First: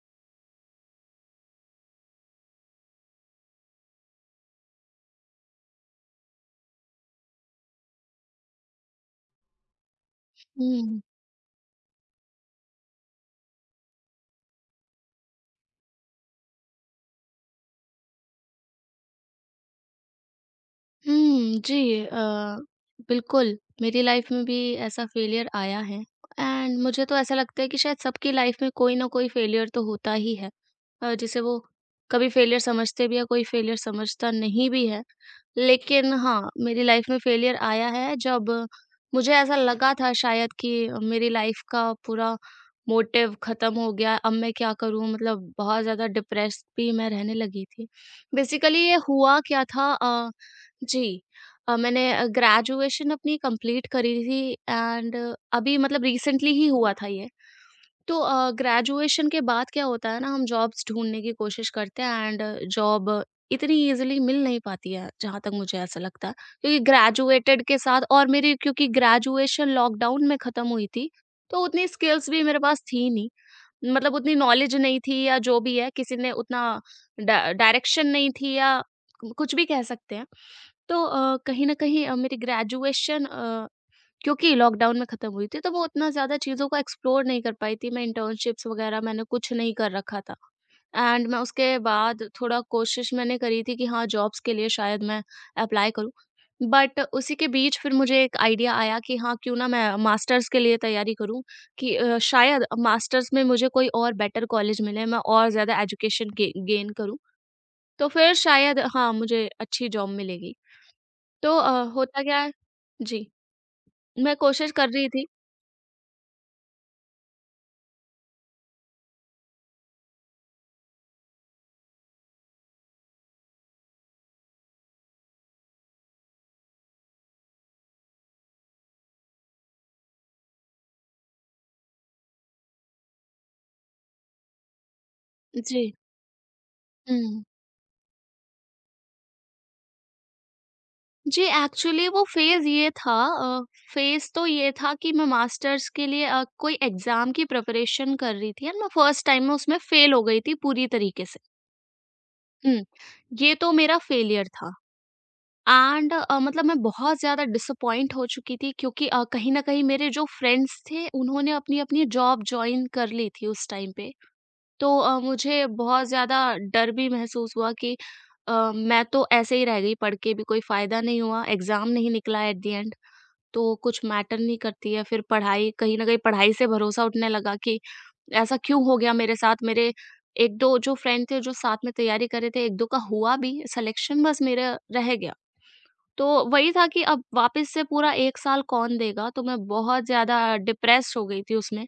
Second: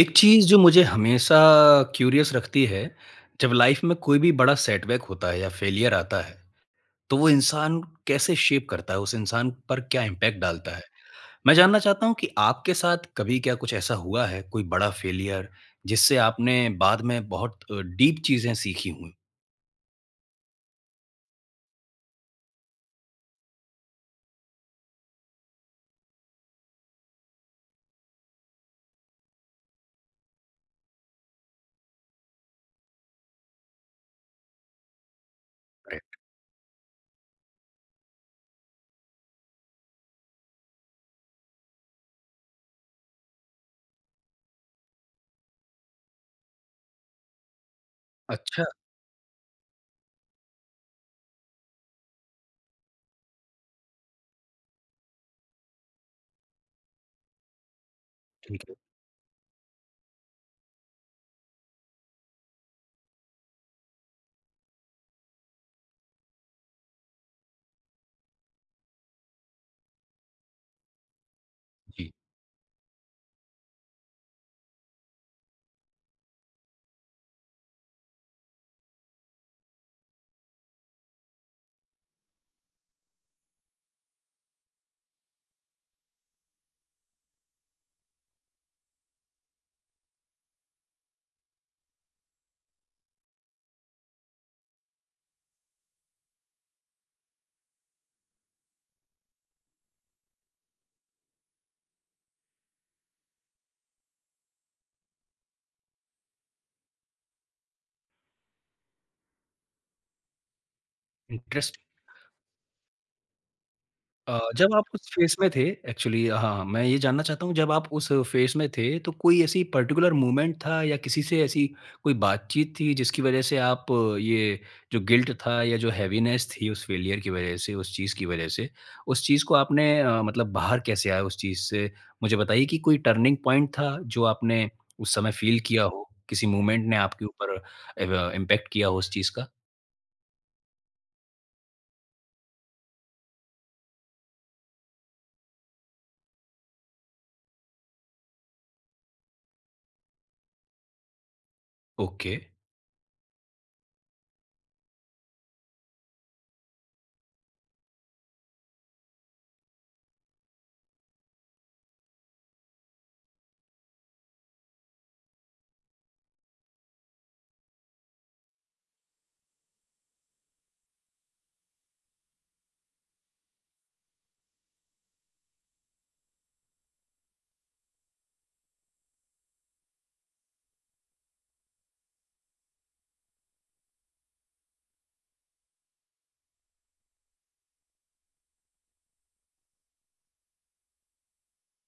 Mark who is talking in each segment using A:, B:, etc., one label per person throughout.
A: एक चीज़ जो मुझे हमेशा क्यूरियस रखती है, जब लाइफ में कोई भी बड़ा सेटबैक होता है या फेलियर आता है, तो वो इंसान कैसे शेप करता है, उस इंसान पर क्या इम्पैक्ट डालता है?
B: हुँ।
A: मैं जानना चाहता हूँ कि आपके साथ कभी क्या कुछ ऐसा हुआ है, कोई बड़ा फेलियर, जिससे आपने बाद में बहुत डीप चीज़ें सीखी हों?
B: हुँ, जी बिल्कुल, मेरी लाइफ़ में भी ऐसा फेलियर आया है एंड मुझे तो ऐसा लगता है कि शायद सबकी लाइफ़ में कोई ना कोई फेलियर तो होता ही है। जिसे वो कभी फेलियर समझते भी है, कोई फेलियर समझता नहीं भी है।
A: अरे!
B: लेकिन हाँ, मेरी लाइफ़ में फेलियर आया है जब मुझे ऐसा लगा था शायद कि मेरी लाइफ़ का पूरा मोटिव ख़त्म हो गया, अब मैं क्या करूँ? मतलब बहुत ज़्यादा डिप्रेस्ड भी मैं रहने लगी थी।
A: अच्छा,
B: बेसिकली ये हुआ क्या था जी मैंने ग्रेजुएशन अपनी कंप्लीट करी थी एंड अभी मतलब रिसेंटली ही हुआ था ये। तो
A: ठीक है।
B: ग्रेजुएशन के बाद क्या होता है ना हम जॉब्स ढूँढने की कोशिश करते हैं एंड जॉब इतनी ईज़िली मिल नहीं पाती है, जहाँ तक मुझे ऐसा लगता है। क्योंकि ग्रेजुएटेड के साथ और मेरी क्योंकि ग्रेजुएशन लॉकडाउन में ख़त्म हुई थी, तो उतनी
A: जी,
B: स्किल्स भी मेरे पास थी नहीं। मतलब उतनी नॉलेज नहीं थी या जो भी है, किसी ने उतना डा डायरेक्शन नहीं थी या कुछ भी कह सकते हैं। तो कहीं न कहीं मेरी ग्रेजुएशन क्योंकि लॉकडाउन में ख़त्म हुई थी, तो वो उतना ज़्यादा चीज़ों को एक्सप्लोर नहीं कर पाई थी, मैं इंटर्नशिप्स वग़ैरह मैंने कुछ नहीं कर रखा था। एंड मैं उसके बाद थोड़ा कोशिश मैंने करी थी कि हाँ, जॉब्स के लिए शायद मैं अप्लाई करूँ। बट उसी के बीच फिर मुझे एक आइडिया आया कि हाँ, क्यों ना मैं मास्टर्स के लिए तैयारी करूँ कि शायद मास्टर्स में मुझे कोई और बेटर कॉलेज मिले, मैं और ज़्यादा एजुकेशन गे गेन करूँ, तो फिर शायद हाँ, मुझे अच्छी जॉब मिलेगी। तो
A: इंटरेस्टिंग।
B: होता क्या है जी, मैं कोशिश
A: जब आप
B: कर रही
A: उस
B: थी
A: फ़ेज़ में थे एक्चुअली हाँ, मैं ये जानना चाहता हूँ जब आप उस फ़ेज़ में थे तो कोई ऐसी पर्टिकुलर मोमेंट था या किसी से ऐसी कोई बातचीत थी जिसकी वज़ह से आप ये जो गिल्ट था या जो हैवीनेस थी उस फ़ेलियर की वज़ह से, उस चीज़ की वज़ह से, उस चीज़ को आपने मतलब बाहर कैसे आए उस चीज़ से? मुझे बताइए कि कोई टर्निंग पॉइंट था जो आपने उस समय फ़ील किया
B: जी।
A: हो? किसी मूवमेंट ने आपके
B: हुँ।
A: ऊपर एव इम्पैक्ट किया हो उस चीज़ का?
B: जी, एक्चुअली वो फ़ेज़ ये था फ़ेज़ तो ये था कि मैं मास्टर्स के लिए कोई एग्ज़ाम की प्रिपरेशन कर रही थी एंड मैं फर्स्ट टाइम में उसमें फ़ेल हो गई थी पूरी तरीके से।
A: ओके।
B: हुँ, ये तो मेरा फ़ेलियर था एंड मतलब मैं बहुत ज़्यादा डिसअपॉइंट हो चुकी थी क्योंकि कहीं न कहीं मेरे जो फ्रेंड्स थे, उन्होंने अपनी-अपनी जॉब जॉइन कर ली थी उस टाइम पे। तो मुझे बहुत ज़्यादा डर भी महसूस हुआ कि मैं तो ऐसे ही रह गई पढ़ के भी कोई फ़ायदा नहीं हुआ, एग्ज़ाम नहीं निकला एट द एंड, तो कुछ मैटर नहीं करती है। फिर पढ़ाई कहीं न कहीं पढ़ाई से भरोसा उठने लगा कि ऐसा क्यों हो गया मेरे साथ? मेरे 1-2 जो फ्रेंड थे जो साथ में तैयारी कर रहे थे, 1-2 का हुआ भी सिलेक्शन बस मेरा रह गया। तो वही था कि अब वापस से पूरा 1 साल कौन देगा, तो मैं बहुत ज़्यादा डिप्रेस्ड हो गई थी उसमें।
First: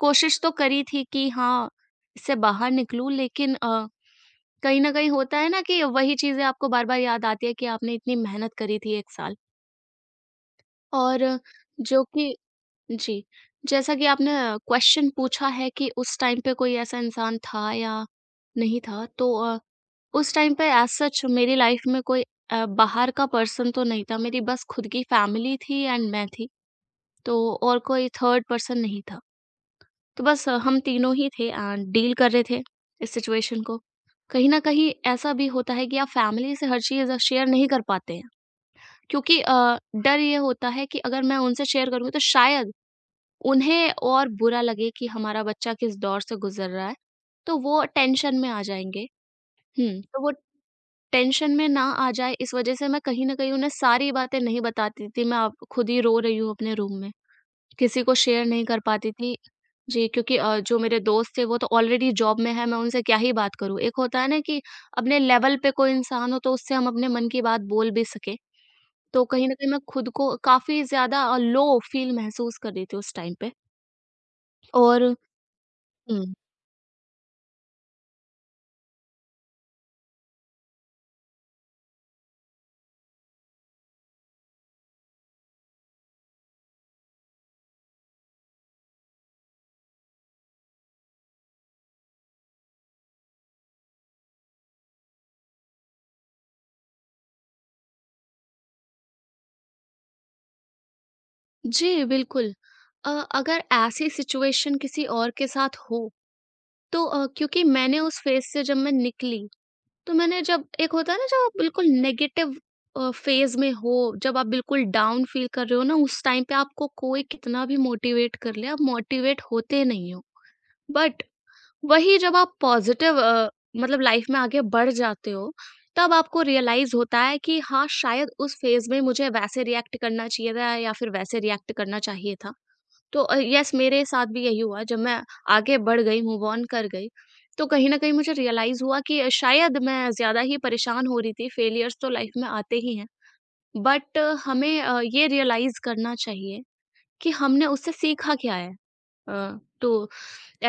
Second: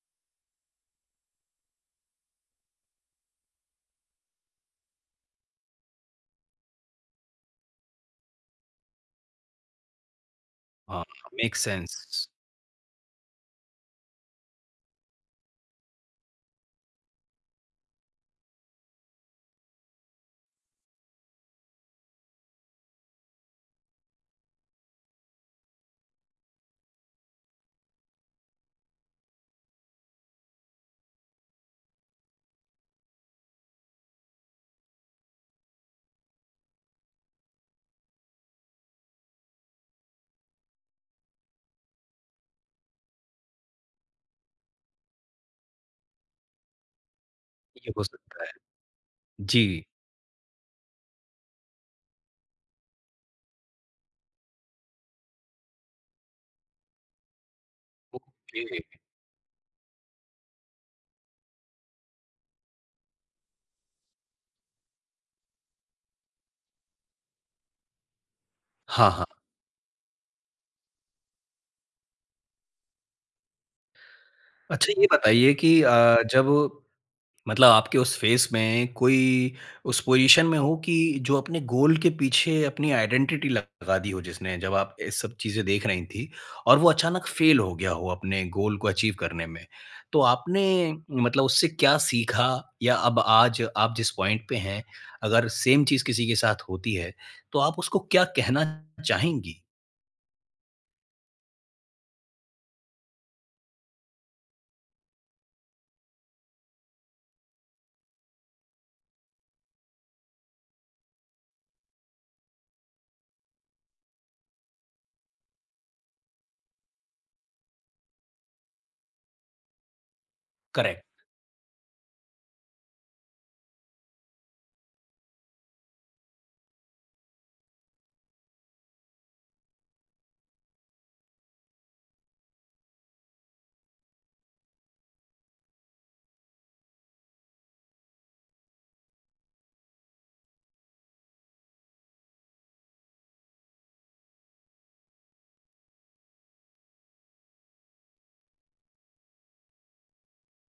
B: कोशिश तो करी थी कि हाँ, इससे बाहर निकलूँ लेकिन कहीं न कहीं होता है ना कि वही चीज़ें आपको बार-बार याद आती है कि आपने इतनी मेहनत करी थी 1 साल।
A: हाँ,
B: और
A: मेक्स
B: जो
A: सेंस।
B: कि जी, जैसा कि आपने क्वेश्चन पूछा है कि उस टाइम पे कोई ऐसा इंसान था या नहीं था, तो उस टाइम पे एज़ सच मेरी लाइफ़ में कोई बाहर का पर्सन तो नहीं था, मेरी बस खुद की फैमिली थी एंड मैं थी, तो और कोई थर्ड पर्सन नहीं था। तो बस हम तीनों ही थे एंड डील कर रहे थे इस सिचुएशन को। कहीं न कहीं ऐसा भी होता है कि आप फैमिली से हर चीज़ शेयर नहीं कर पाते हैं क्योंकि डर ये होता है कि अगर मैं उनसे शेयर करूँगी तो शायद उन्हें और बुरा लगे कि हमारा बच्चा किस दौर से गुज़र रहा है, तो वो
A: ये हो
B: टेंशन
A: सकता
B: में
A: है।
B: आ जाएँगे।
A: जी।
B: हुँ, तो वो टेंशन में ना आ जाए इस वजह से मैं कहीं न कहीं उन्हें सारी बातें नहीं बताती थी, मैं आप खुद ही रो रही हूँ अपने रूम में। किसी को शेयर
A: ओके।
B: नहीं कर पाती थी। जी, क्योंकि जो मेरे दोस्त थे वो तो ऑलरेडी जॉब में हैं, मैं उनसे क्या ही बात करूँ? एक होता है ना कि अपने लेवल पे कोई इंसान हो तो उससे हम अपने मन की बात बोल भी सकें।
A: हाँ,
B: तो
A: हाँ।
B: कहीं न कहीं मैं खुद को काफ़ी ज़्यादा लो फ़ील महसूस कर रही थी उस टाइम पे
A: अच्छा ये
B: और
A: बताइए कि
B: हुँ।
A: जब मतलब आपके उस फ़ेज़ में कोई उस पोज़ीशन में हो कि जो अपने गोल के पीछे अपनी आइडेंटिटी लगा दी हो जिसने, जब आप ये सब चीज़ें देख रही थीं और वो अचानक फ़ेल हो गया हो अपने गोल को अचीव करने में। तो आपने मतलब उससे क्या सीखा या अब आज आप जिस पॉइंट पे हैं, अगर सेम चीज़ किसी के साथ होती है, तो आप उसको क्या कहना चाहेंगी?
B: जी, बिल्कुल। अ, अगर ऐसी सिचुएशन किसी और के साथ हो तो क्योंकि मैंने उस फ़ेज़ से जब मैं निकली, तो मैंने जब एक होता है ना जब आप बिल्कुल नेगेटिव फ़ेज़ में हो, जब आप बिल्कुल डाउन फ़ील कर रहे हो ना उस टाइम पे आपको कोई कितना भी मोटिवेट कर ले, आप मोटिवेट होते नहीं हो।
A: करेक्ट,
B: बट वही जब आप पॉज़िटिव मतलब लाइफ़ में आगे बढ़ जाते हो, तब आपको रियलाइज़ होता है कि हाँ, शायद उस फ़ेज़ में मुझे वैसे रिएक्ट करना चाहिए था या फिर वैसे रिएक्ट करना चाहिए था। तो यस मेरे साथ भी यही हुआ जब मैं आगे बढ़ गई, मूव ऑन कर गई, तो कहीं न कहीं मुझे रियलाइज़ हुआ कि शायद मैं ज़्यादा ही परेशान हो रही थी, फेलियर्स तो लाइफ़ में आते ही हैं। बट हमें ये रियलाइज़ करना चाहिए कि हमने उससे सीखा क्या है टू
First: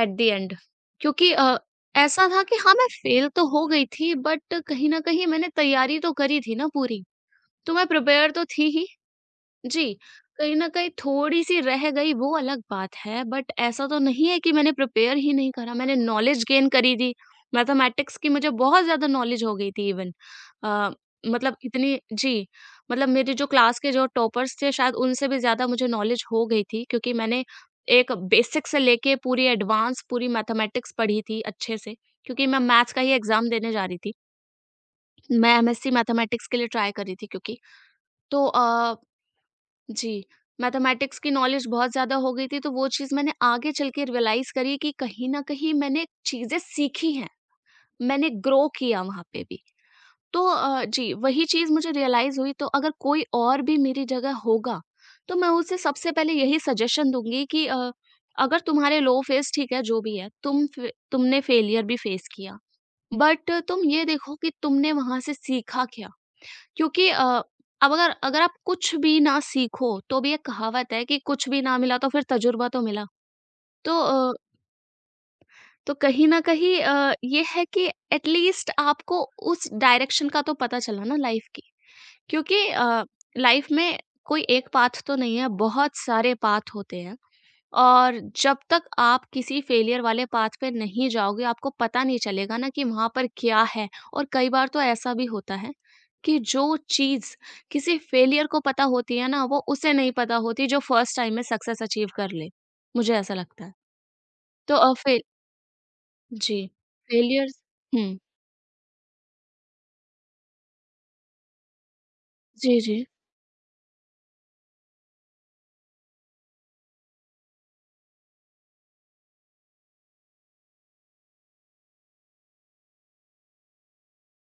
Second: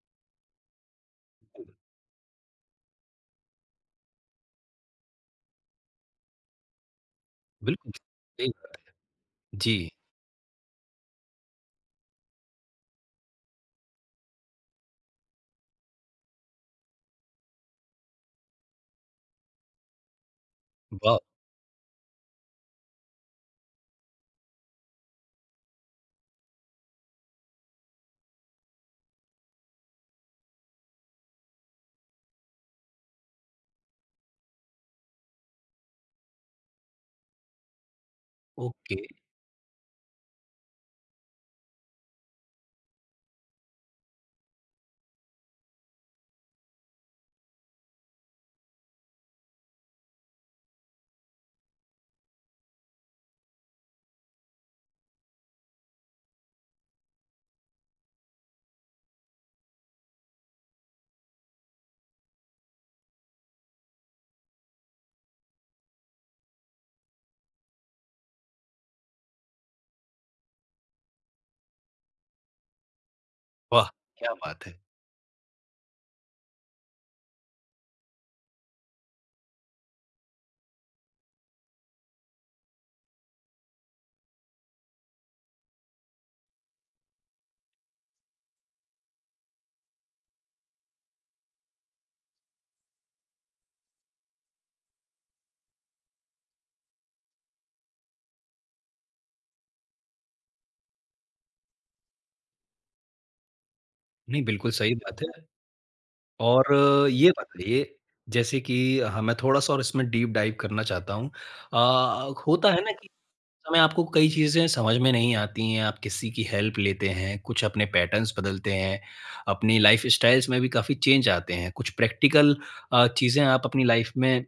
B: एट द एंड क्योंकि ऐसा था कि हाँ, मैं फेल तो हो गई थी बट कहीं न कहीं मैंने तैयारी तो करी थी ना पूरी, तो मैं
A: बिल्कुल।
B: प्रिपेयर तो
A: सही
B: थी
A: बात।
B: ही।
A: जी,
B: जी, कहीं न कहीं थोड़ी-सी रह गई वो अलग बात है, बट ऐसा तो नहीं है कि मैंने प्रिपेयर ही नहीं करा, मैंने नॉलेज गेन करी थी। मैथमेटिक्स की मुझे बहुत ज़्यादा नॉलेज हो गई थी इवन अ,
A: वाह!
B: मतलब इतनी जी, मतलब मेरे जो क्लास के जो टॉपर्स थे शायद उनसे भी ज़्यादा मुझे नॉलेज हो गई थी क्योंकि मैंने एक बेसिक से लेके पूरी एडवांस पूरी मैथमेटिक्स पढ़ी थी अच्छे से, क्योंकि मैं मैथ्स का ही एग्ज़ाम देने जा रही थी। मैं एमएससी मैथमेटिक्स के लिए ट्राई कर रही थी क्योंकि। तो
A: ओके।
B: जी, मैथमेटिक्स की नॉलेज बहुत ज़्यादा हो गई थी, तो वो चीज़ मैंने आगे चल के रियलाइज़ करी कि कहीं न कहीं मैंने चीज़ें सीखी हैं, मैंने ग्रो किया वहाँ पे भी। तो जी, वही चीज़ मुझे रियलाइज़ हुई तो अगर कोई और भी मेरी जगह होगा, तो मैं उसे सबसे पहले यही सजेशन दूँगी कि अगर तुम्हारे लो फ़ेज़ ठीक है, जो भी है, तुमने फेलियर भी फ़ेस किया, बट तुम ये देखो कि तुमने वहाँ से सीखा क्या? क्योंकि अब अगर अगर आप कुछ भी ना सीखो, तो भी एक कहावत है कि कुछ भी ना मिला तो फिर तजुर्बा तो मिला।
A: वाह!
B: तो
A: क्या बात है।
B: तो कहीं न कहीं ये है कि एट लीस्ट आपको उस डायरेक्शन का तो पता चला ना लाइफ़ की। क्योंकि लाइफ़ में कोई एक पाथ तो नहीं है, बहुत सारे पाथ होते हैं। और जब तक आप किसी फेलियर वाले पाथ पे नहीं जाओगे, आपको पता नहीं चलेगा ना कि वहाँ पर क्या है और कई बार तो ऐसा भी होता है कि जो चीज़ किसी फेलियर को पता होती है ना, वो उसे नहीं पता होती जो फर्स्ट टाइम में सक्सेस अचीव कर ले। मुझे ऐसा लगता है।
A: नहीं, बिल्कुल
B: तो अ,
A: सही
B: फे
A: बात है
B: जी,
A: और ये
B: फेलियर्स
A: बताइए,
B: हुँ।
A: जैसे कि हाँ, मैं थोड़ा-सा और इसमें डीप डाइव करना चाहता हूँ। होता
B: जी,
A: है ना
B: जी।
A: कि समय आपको कई चीज़ें समझ में नहीं आती हैं, आप किसी की हेल्प लेते हैं, कुछ अपने पैटर्न्स बदलते हैं, अपनी लाइफ़स्टाइल्स में भी काफ़ी चेंज आते हैं, कुछ प्रैक्टिकल चीज़ें आप अपनी लाइफ़ में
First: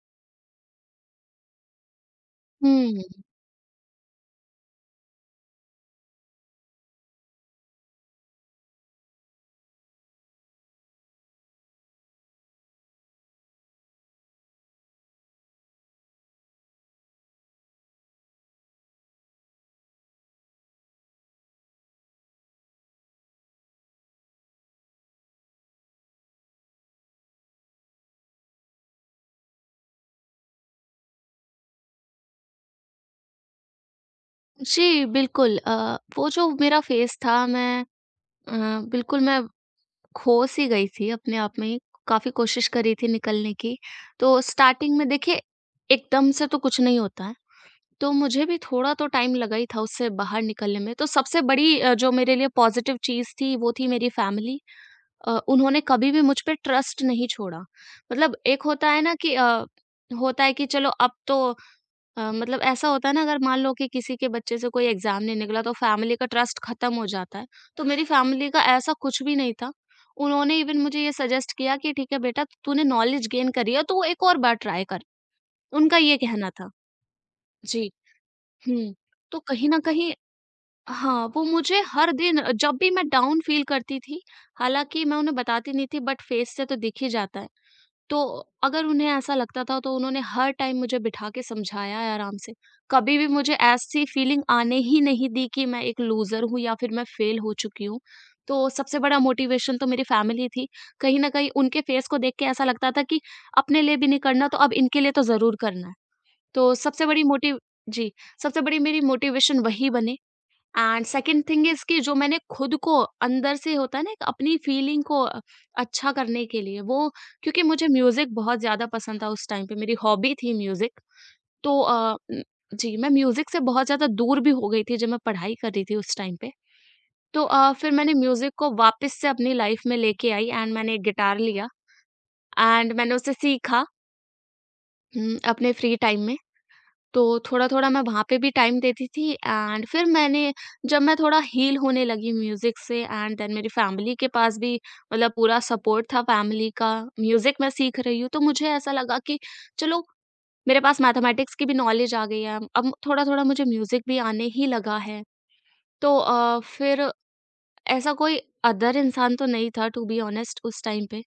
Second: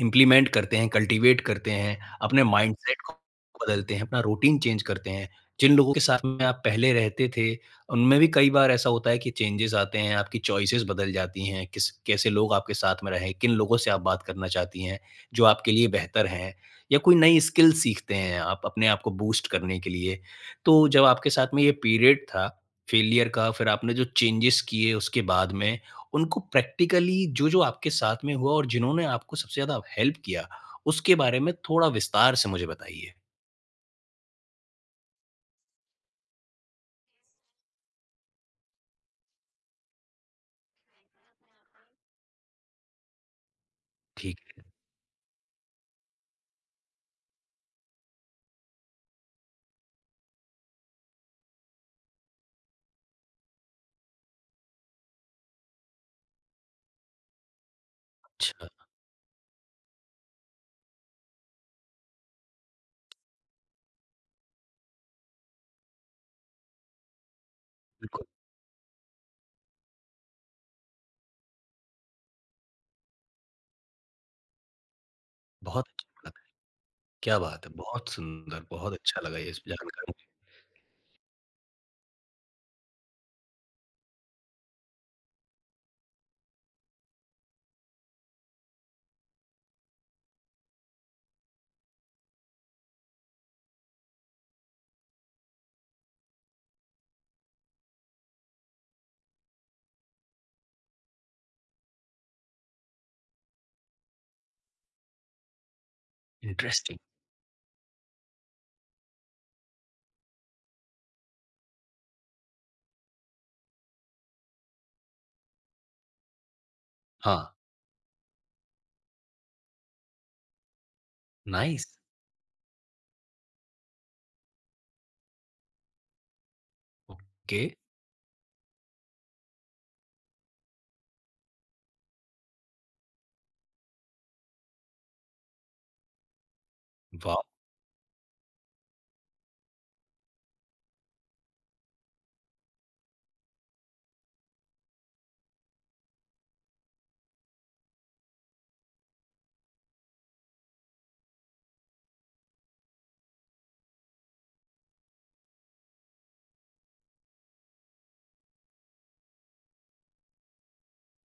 A: इम्प्लीमेंट करते हैं, कल्टीवेट करते हैं, अपने माइंडसेट को
B: हुँ,
A: बदलते हैं, अपना रूटीन चेंज करते हैं। जिन लोगों के साथ में आप पहले रहते थे, उनमें भी कई बार ऐसा होता है कि चेंजेस आते हैं, आपकी चॉइसेस बदल जाती हैं, किस कैसे लोग आपके साथ में रहें, किन लोगों से आप बात करना चाहती हैं, जो आपके लिए बेहतर हैं या कोई नई स्किल सीखते हैं आप अपने आप को बूस्ट करने के लिए। तो जब आपके साथ में ये पीरियड था, फेलियर का, फिर आपने जो चेंजेस किए उसके बाद में उनको प्रैक्टिकली जो-जो आपके साथ में हुआ और जिन्होंने आपको सबसे ज़्यादा हेल्प किया, उसके बारे में थोड़ा विस्तार से मुझे बताइए।
B: जी, बिल्कुल वो जो मेरा फ़ेज़ था मैं अ, बिल्कुल मैं खो-सी गई थी अपने आप में ही, काफ़ी कोशिश करी थी निकलने की। तो
A: ठीक है,
B: स्टार्टिंग में देखिए, एकदम से तो कुछ नहीं होता है, तो मुझे भी थोड़ा तो टाइम लगा ही था उससे बाहर निकलने में। तो सबसे बड़ी जो मेरे लिए पॉज़िटिव चीज़ थी, वो थी मेरी फ़ैमिली। उन्होंने कभी भी मुझ पे ट्रस्ट नहीं छोड़ा। मतलब एक
A: अच्छा,
B: होता है ना कि होता है कि चलो अब तो मतलब ऐसा होता है ना अगर मान लो कि किसी के बच्चे से कोई एग्ज़ाम नहीं निकला तो फैमिली का ट्रस्ट ख़त्म हो जाता है। तो मेरी
A: बिल्कुल,
B: फैमिली का ऐसा कुछ भी नहीं था। उन्होंने इवन मुझे ये सजेस्ट किया कि ठीक है बेटा तूने नॉलेज गेन करी है तो एक और बार ट्राई कर।
A: बहुत
B: उनका
A: अच्छी
B: ये
A: बात है,
B: कहना था।
A: क्या बात है!
B: जी।
A: बहुत सुंदर, बहुत
B: हुँ,
A: अच्छा लगा
B: तो
A: ये
B: कहीं न
A: जानकर
B: कहीं
A: मुझे।
B: हाँ, वो मुझे हर दिन जब भी मैं डाउन फ़ील करती थी, हालाँकि मैं उन्हें बताती नहीं थी बट फेस से तो दिख ही जाता है। तो अगर उन्हें ऐसा लगता था तो उन्होंने हर टाइम मुझे बिठा के समझाया है आराम से। कभी भी मुझे ऐसी फीलिंग आने ही नहीं दी कि मैं एक लूज़र हूँ या फिर मैं फ़ेल हो चुकी हूँ। तो सबसे बड़ा मोटिवेशन तो मेरी फ़ैमिली थी। कहीं न कहीं उनके फ़ेस को देख के ऐसा लगता था कि अपने लिए भी नहीं करना तो अब इनके लिए तो ज़रूर करना है। तो
A: इंटरेस्टिंग
B: सबसे बड़ी मोटिव जी, सबसे बड़ी मेरी मोटिवेशन वही बने एंड सेकंड थिंग इज़ कि जो मैंने खुद को अंदर से होता है ना एक अपनी फीलिंग को अच्छा करने के लिए वो
A: हाँ,
B: क्योंकि मुझे म्यूज़िक बहुत ज़्यादा पसंद था उस टाइम पे, मेरी हॉबी थी म्यूज़िक। तो
A: नाइस,
B: जी, मैं म्यूज़िक से बहुत ज़्यादा दूर भी हो गई थी जब मैं पढ़ाई कर रही थी उस टाइम पे। तो
A: ओके,
B: फिर मैंने म्यूज़िक को वापस से अपनी लाइफ़ में लेके आई एंड मैंने एक गिटार लिया एंड मैंने उसे सीखा अपने फ्री टाइम में। तो
A: वाह!
B: थोड़ा-थोड़ा मैं वहाँ पे भी टाइम देती थी एंड फिर मैंने जब मैं थोड़ा हील होने लगी म्यूज़िक से एंड देन मेरी फैमिली के पास भी मतलब पूरा सपोर्ट था फैमिली का, म्यूज़िक मैं सीख रही हूँ, तो मुझे ऐसा लगा कि चलो, मेरे पास मैथमेटिक्स की भी नॉलेज आ गई है, अब थोड़ा-थोड़ा मुझे म्यूज़िक भी आने ही लगा है। तो फिर ऐसा कोई अदर इंसान तो नहीं था, टू बी ऑनेस्ट, उस टाइम पे।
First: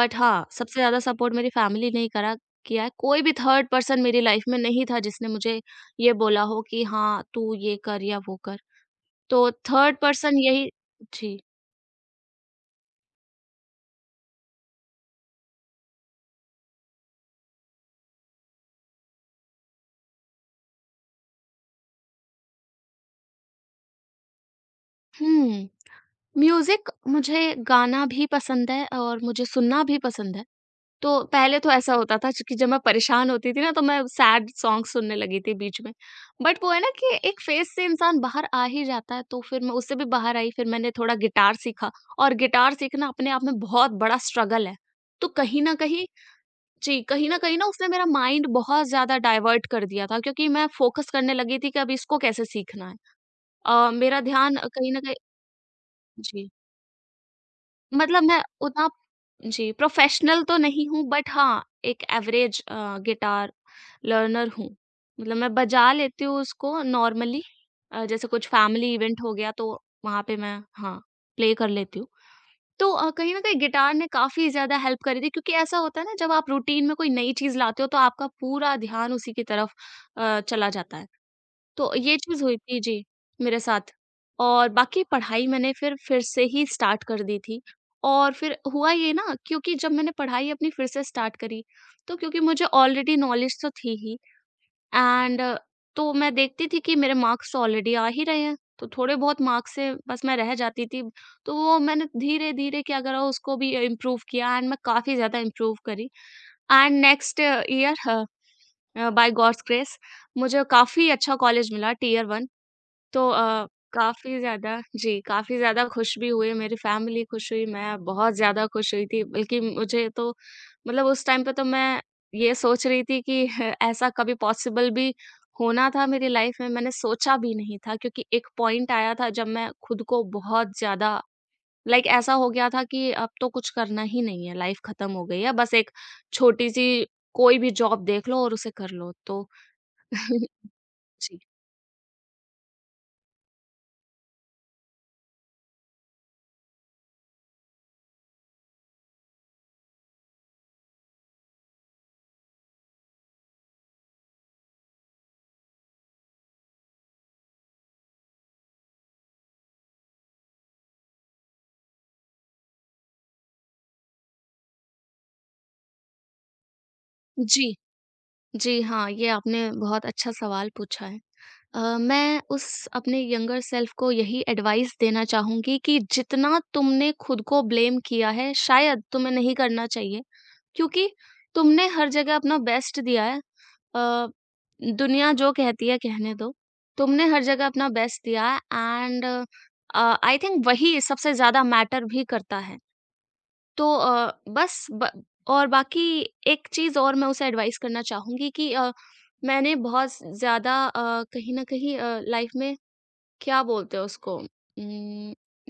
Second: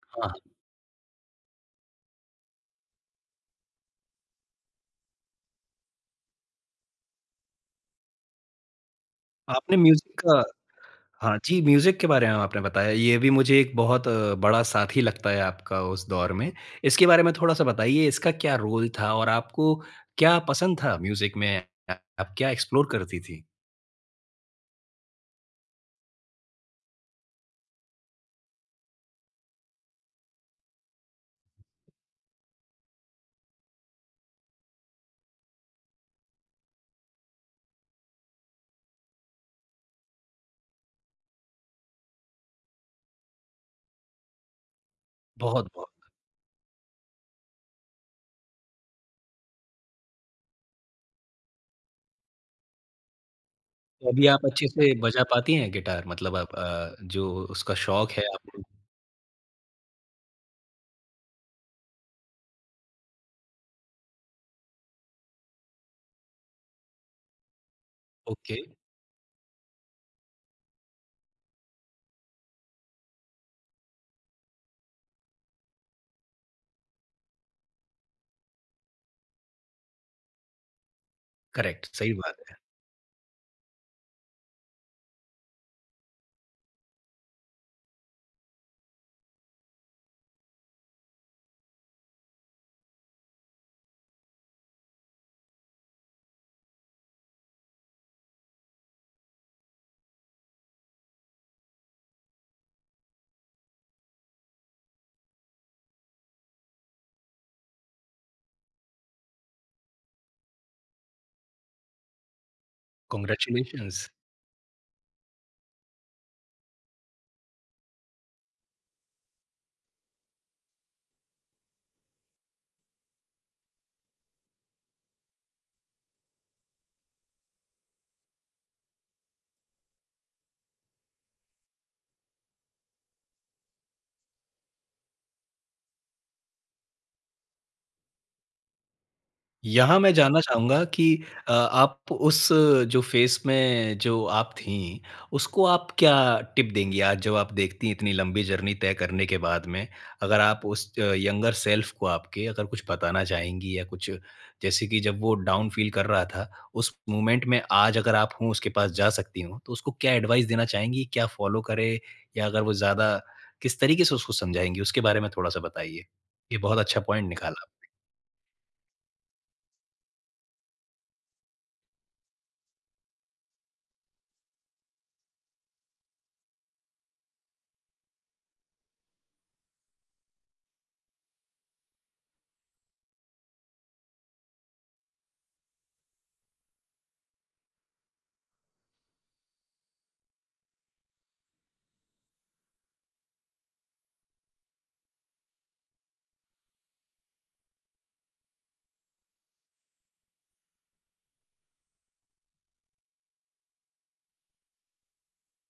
B: बट
A: हाँ,
B: हाँ, सबसे ज़्यादा सपोर्ट मेरी फैमिली ने ही करा किया है। कोई भी थर्ड पर्सन मेरी लाइफ में नहीं था जिसने मुझे ये बोला हो कि हाँ, तू ये कर या वो कर। तो
A: आपने
B: थर्ड
A: म्यूज़िक
B: पर्सन
A: का
B: यही। जी।
A: हाँ जी, म्यूज़िक के बारे में आपने बताया, ये भी मुझे एक बहुत बड़ा साथी लगता है आपका उस दौर में। इसके बारे में थोड़ा-सा बताइए, इसका क्या रोल था और आपको क्या पसंद था म्यूज़िक में? अ, आप क्या एक्सप्लोर करती थीं?
B: हुँ, म्यूज़िक मुझे गाना भी पसंद है और मुझे सुनना भी पसंद है। तो पहले तो ऐसा होता था क्योंकि जब मैं परेशान होती थी ना, तो मैं सैड सॉन्ग सुनने लगी थी बीच में। बट वो है ना कि एक फ़ेज़ से इंसान बाहर आ ही जाता है, तो फिर मैं उससे भी बाहर आई, फिर मैंने थोड़ा गिटार सीखा और गिटार सीखना अपने आप में बहुत बड़ा स्ट्रगल है। तो कहीं
A: बहुत,
B: न
A: बहुत।
B: कहीं, जी, कहीं न कहीं ना उसने मेरा माइंड बहुत ज़्यादा डाइवर्ट कर दिया था, क्योंकि मैं फ़ोकस करने लगी थी कि अब इसको कैसे सीखना है।
A: तो
B: मेरा
A: अभी आप
B: ध्यान
A: अच्छे से
B: कहीं न कहीं।
A: बजा पाती हैं गिटार? मतलब
B: जी।
A: आप जो उसका शौक
B: मतलब
A: है
B: मैं
A: आपको
B: उतना, जी, प्रोफ़ेशनल तो नहीं हूँ, बट हाँ, एक एवरेज गिटार लर्नर हूँ। मतलब मैं बजा लेती हूँ उसको नॉर्मली, जैसे कुछ
A: ओके,
B: फैमिली इवेंट हो गया, तो वहाँ पे मैं, हाँ, प्ले कर लेती हूँ। तो कहीं न कहीं गिटार ने काफ़ी ज़्यादा हेल्प करी थी, क्योंकि ऐसा होता है ना, जब आप रूटीन में कोई नई चीज़ लाते हो, तो आपका पूरा ध्यान उसी की तरफ चला जाता है।
A: करेक्ट,
B: तो
A: सही
B: ये
A: बात
B: चीज़ हुई
A: है।
B: थी, जी, मेरे साथ। और बाकी पढ़ाई मैंने फिर से ही स्टार्ट कर दी थी, और फिर हुआ ये ना, क्योंकि जब मैंने पढ़ाई अपनी फिर से स्टार्ट करी, तो क्योंकि मुझे ऑलरेडी नॉलेज तो थी ही, एंड तो मैं देखती थी कि मेरे मार्क्स तो ऑलरेडी आ ही रहे हैं, तो थोड़े बहुत मार्क्स से बस मैं रह जाती थी। तो वो मैंने धीरे-धीरे क्या करा, उसको भी इम्प्रूव किया एंड मैं काफ़ी ज़्यादा इम्प्रूव करी, and next year, by God's grace, मुझे काफ़ी अच्छा कॉलेज मिला, टियर 1। तो
A: कांग्रेचुलेशंस।
B: काफ़ी ज़्यादा, जी, काफ़ी ज़्यादा खुश भी हुए, मेरी फैमिली खुश हुई, मैं बहुत ज़्यादा खुश हुई थी, बल्कि मुझे तो, मतलब उस टाइम पे तो मैं ये सोच रही थी कि ऐसा कभी पॉसिबल भी होना था मेरी लाइफ में, मैंने सोचा भी नहीं था, क्योंकि एक पॉइंट आया था जब मैं खुद को बहुत ज़्यादा, लाइक, ऐसा हो गया था कि अब तो कुछ करना ही नहीं है, लाइफ खत्म हो गई है, बस एक छोटी-सी कोई भी जॉब देख लो और उसे कर लो। तो
A: यहाँ मैं जानना चाहूँगा कि
B: जी।
A: आप उस जो फ़ेस में जो आप थीं, उसको आप क्या टिप देंगी आज जब आप देखती हैं इतनी लंबी जर्नी तय करने के बाद में, अगर आप उस यंगर सेल्फ को आपके अगर कुछ बताना चाहेंगी या कुछ जैसे कि जब वो डाउन फ़ील कर रहा था, उस मोमेंट में आज अगर आप हों उसके पास जा सकती हों, तो उसको क्या एडवाइस देना चाहेंगी? क्या फ़ॉलो करे या अगर वो ज़्यादा किस तरीके से उसको समझाएँगी? उसके बारे में थोड़ा-सा बताइए। ये बहुत अच्छा पॉइंट निकाला
B: जी।
A: आपने।
B: जी हाँ, ये आपने बहुत अच्छा सवाल पूछा है। मैं उस अपने यंगर सेल्फ को यही एडवाइस देना चाहूँगी कि जितना तुमने खुद को ब्लेम किया है, शायद तुम्हें नहीं करना चाहिए, क्योंकि तुमने हर जगह अपना बेस्ट दिया है। अ, दुनिया जो कहती है कहने दो। तुमने हर जगह अपना बेस्ट दिया है, एंड आई थिंक वही सबसे ज़्यादा मैटर भी करता है। तो बस ब और बाकी एक चीज़ और मैं उसे एडवाइस करना चाहूँगी कि मैंने बहुत ज़्यादा, कहीं न कहीं, लाइफ में, क्या बोलते हैं उसको,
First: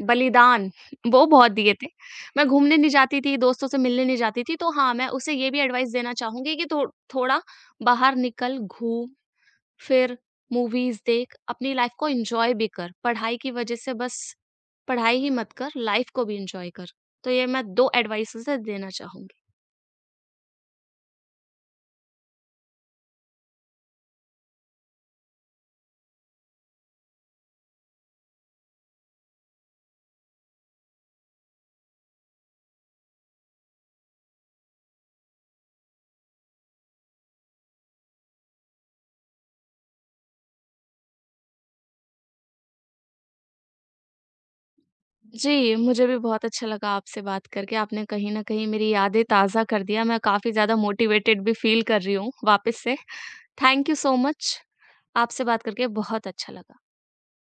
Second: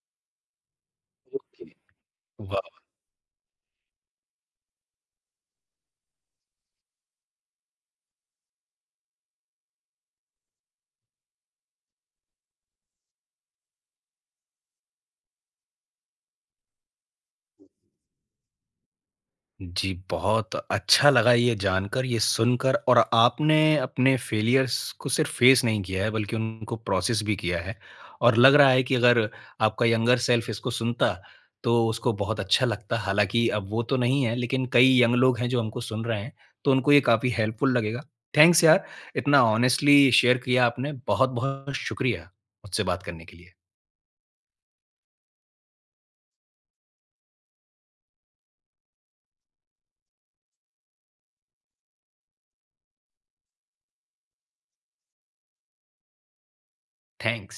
B: बलिदान, वो बहुत दिए थे। मैं घूमने
A: वाह!
B: नहीं जाती थी, दोस्तों से मिलने नहीं जाती थी, तो हाँ, मैं उसे ये भी एडवाइस देना चाहूँगी कि थो थोड़ा बाहर निकल, घूम फिर, मूवीज़ देख, अपनी लाइफ़ को एन्जॉय भी कर। पढ़ाई की वजह से बस पढ़ाई ही मत कर, लाइफ़ को भी एन्जॉय कर। तो ये मैं 2 एडवाइसेज़ है देना चाहूँगी।
A: जी, बहुत अच्छा लगा ये जानकर, ये सुनकर और आपने अपने फ़ेलियर्स को सिर्फ़ फ़ेस नहीं किया है, बल्कि उनको प्रोसेस भी किया है। और लग रहा है कि अगर आपका यंगर सेल्फ़ इसको सुनता, तो उसको बहुत अच्छा लगता। हालाँकि अब वो तो नहीं है, लेकिन कई यंग लोग हैं जो हमको सुन रहे हैं, तो उनको ये काफ़ी हेल्पफुल लगेगा। थैंक्स यार, इतना ऑनेस्टली शेयर किया आपने। बहुत-बहुत शुक्रिया मुझसे बात करने के लिए।
B: जी, मुझे भी बहुत अच्छा लगा आपसे बात करके। आपने कहीं न कहीं मेरी यादें ताज़ा कर दिया। मैं काफ़ी ज़्यादा मोटिवेटेड भी फ़ील कर रही हूँ वापस से। Thank you so much. आपसे बात करके बहुत अच्छा लगा।
A: थैंक्स।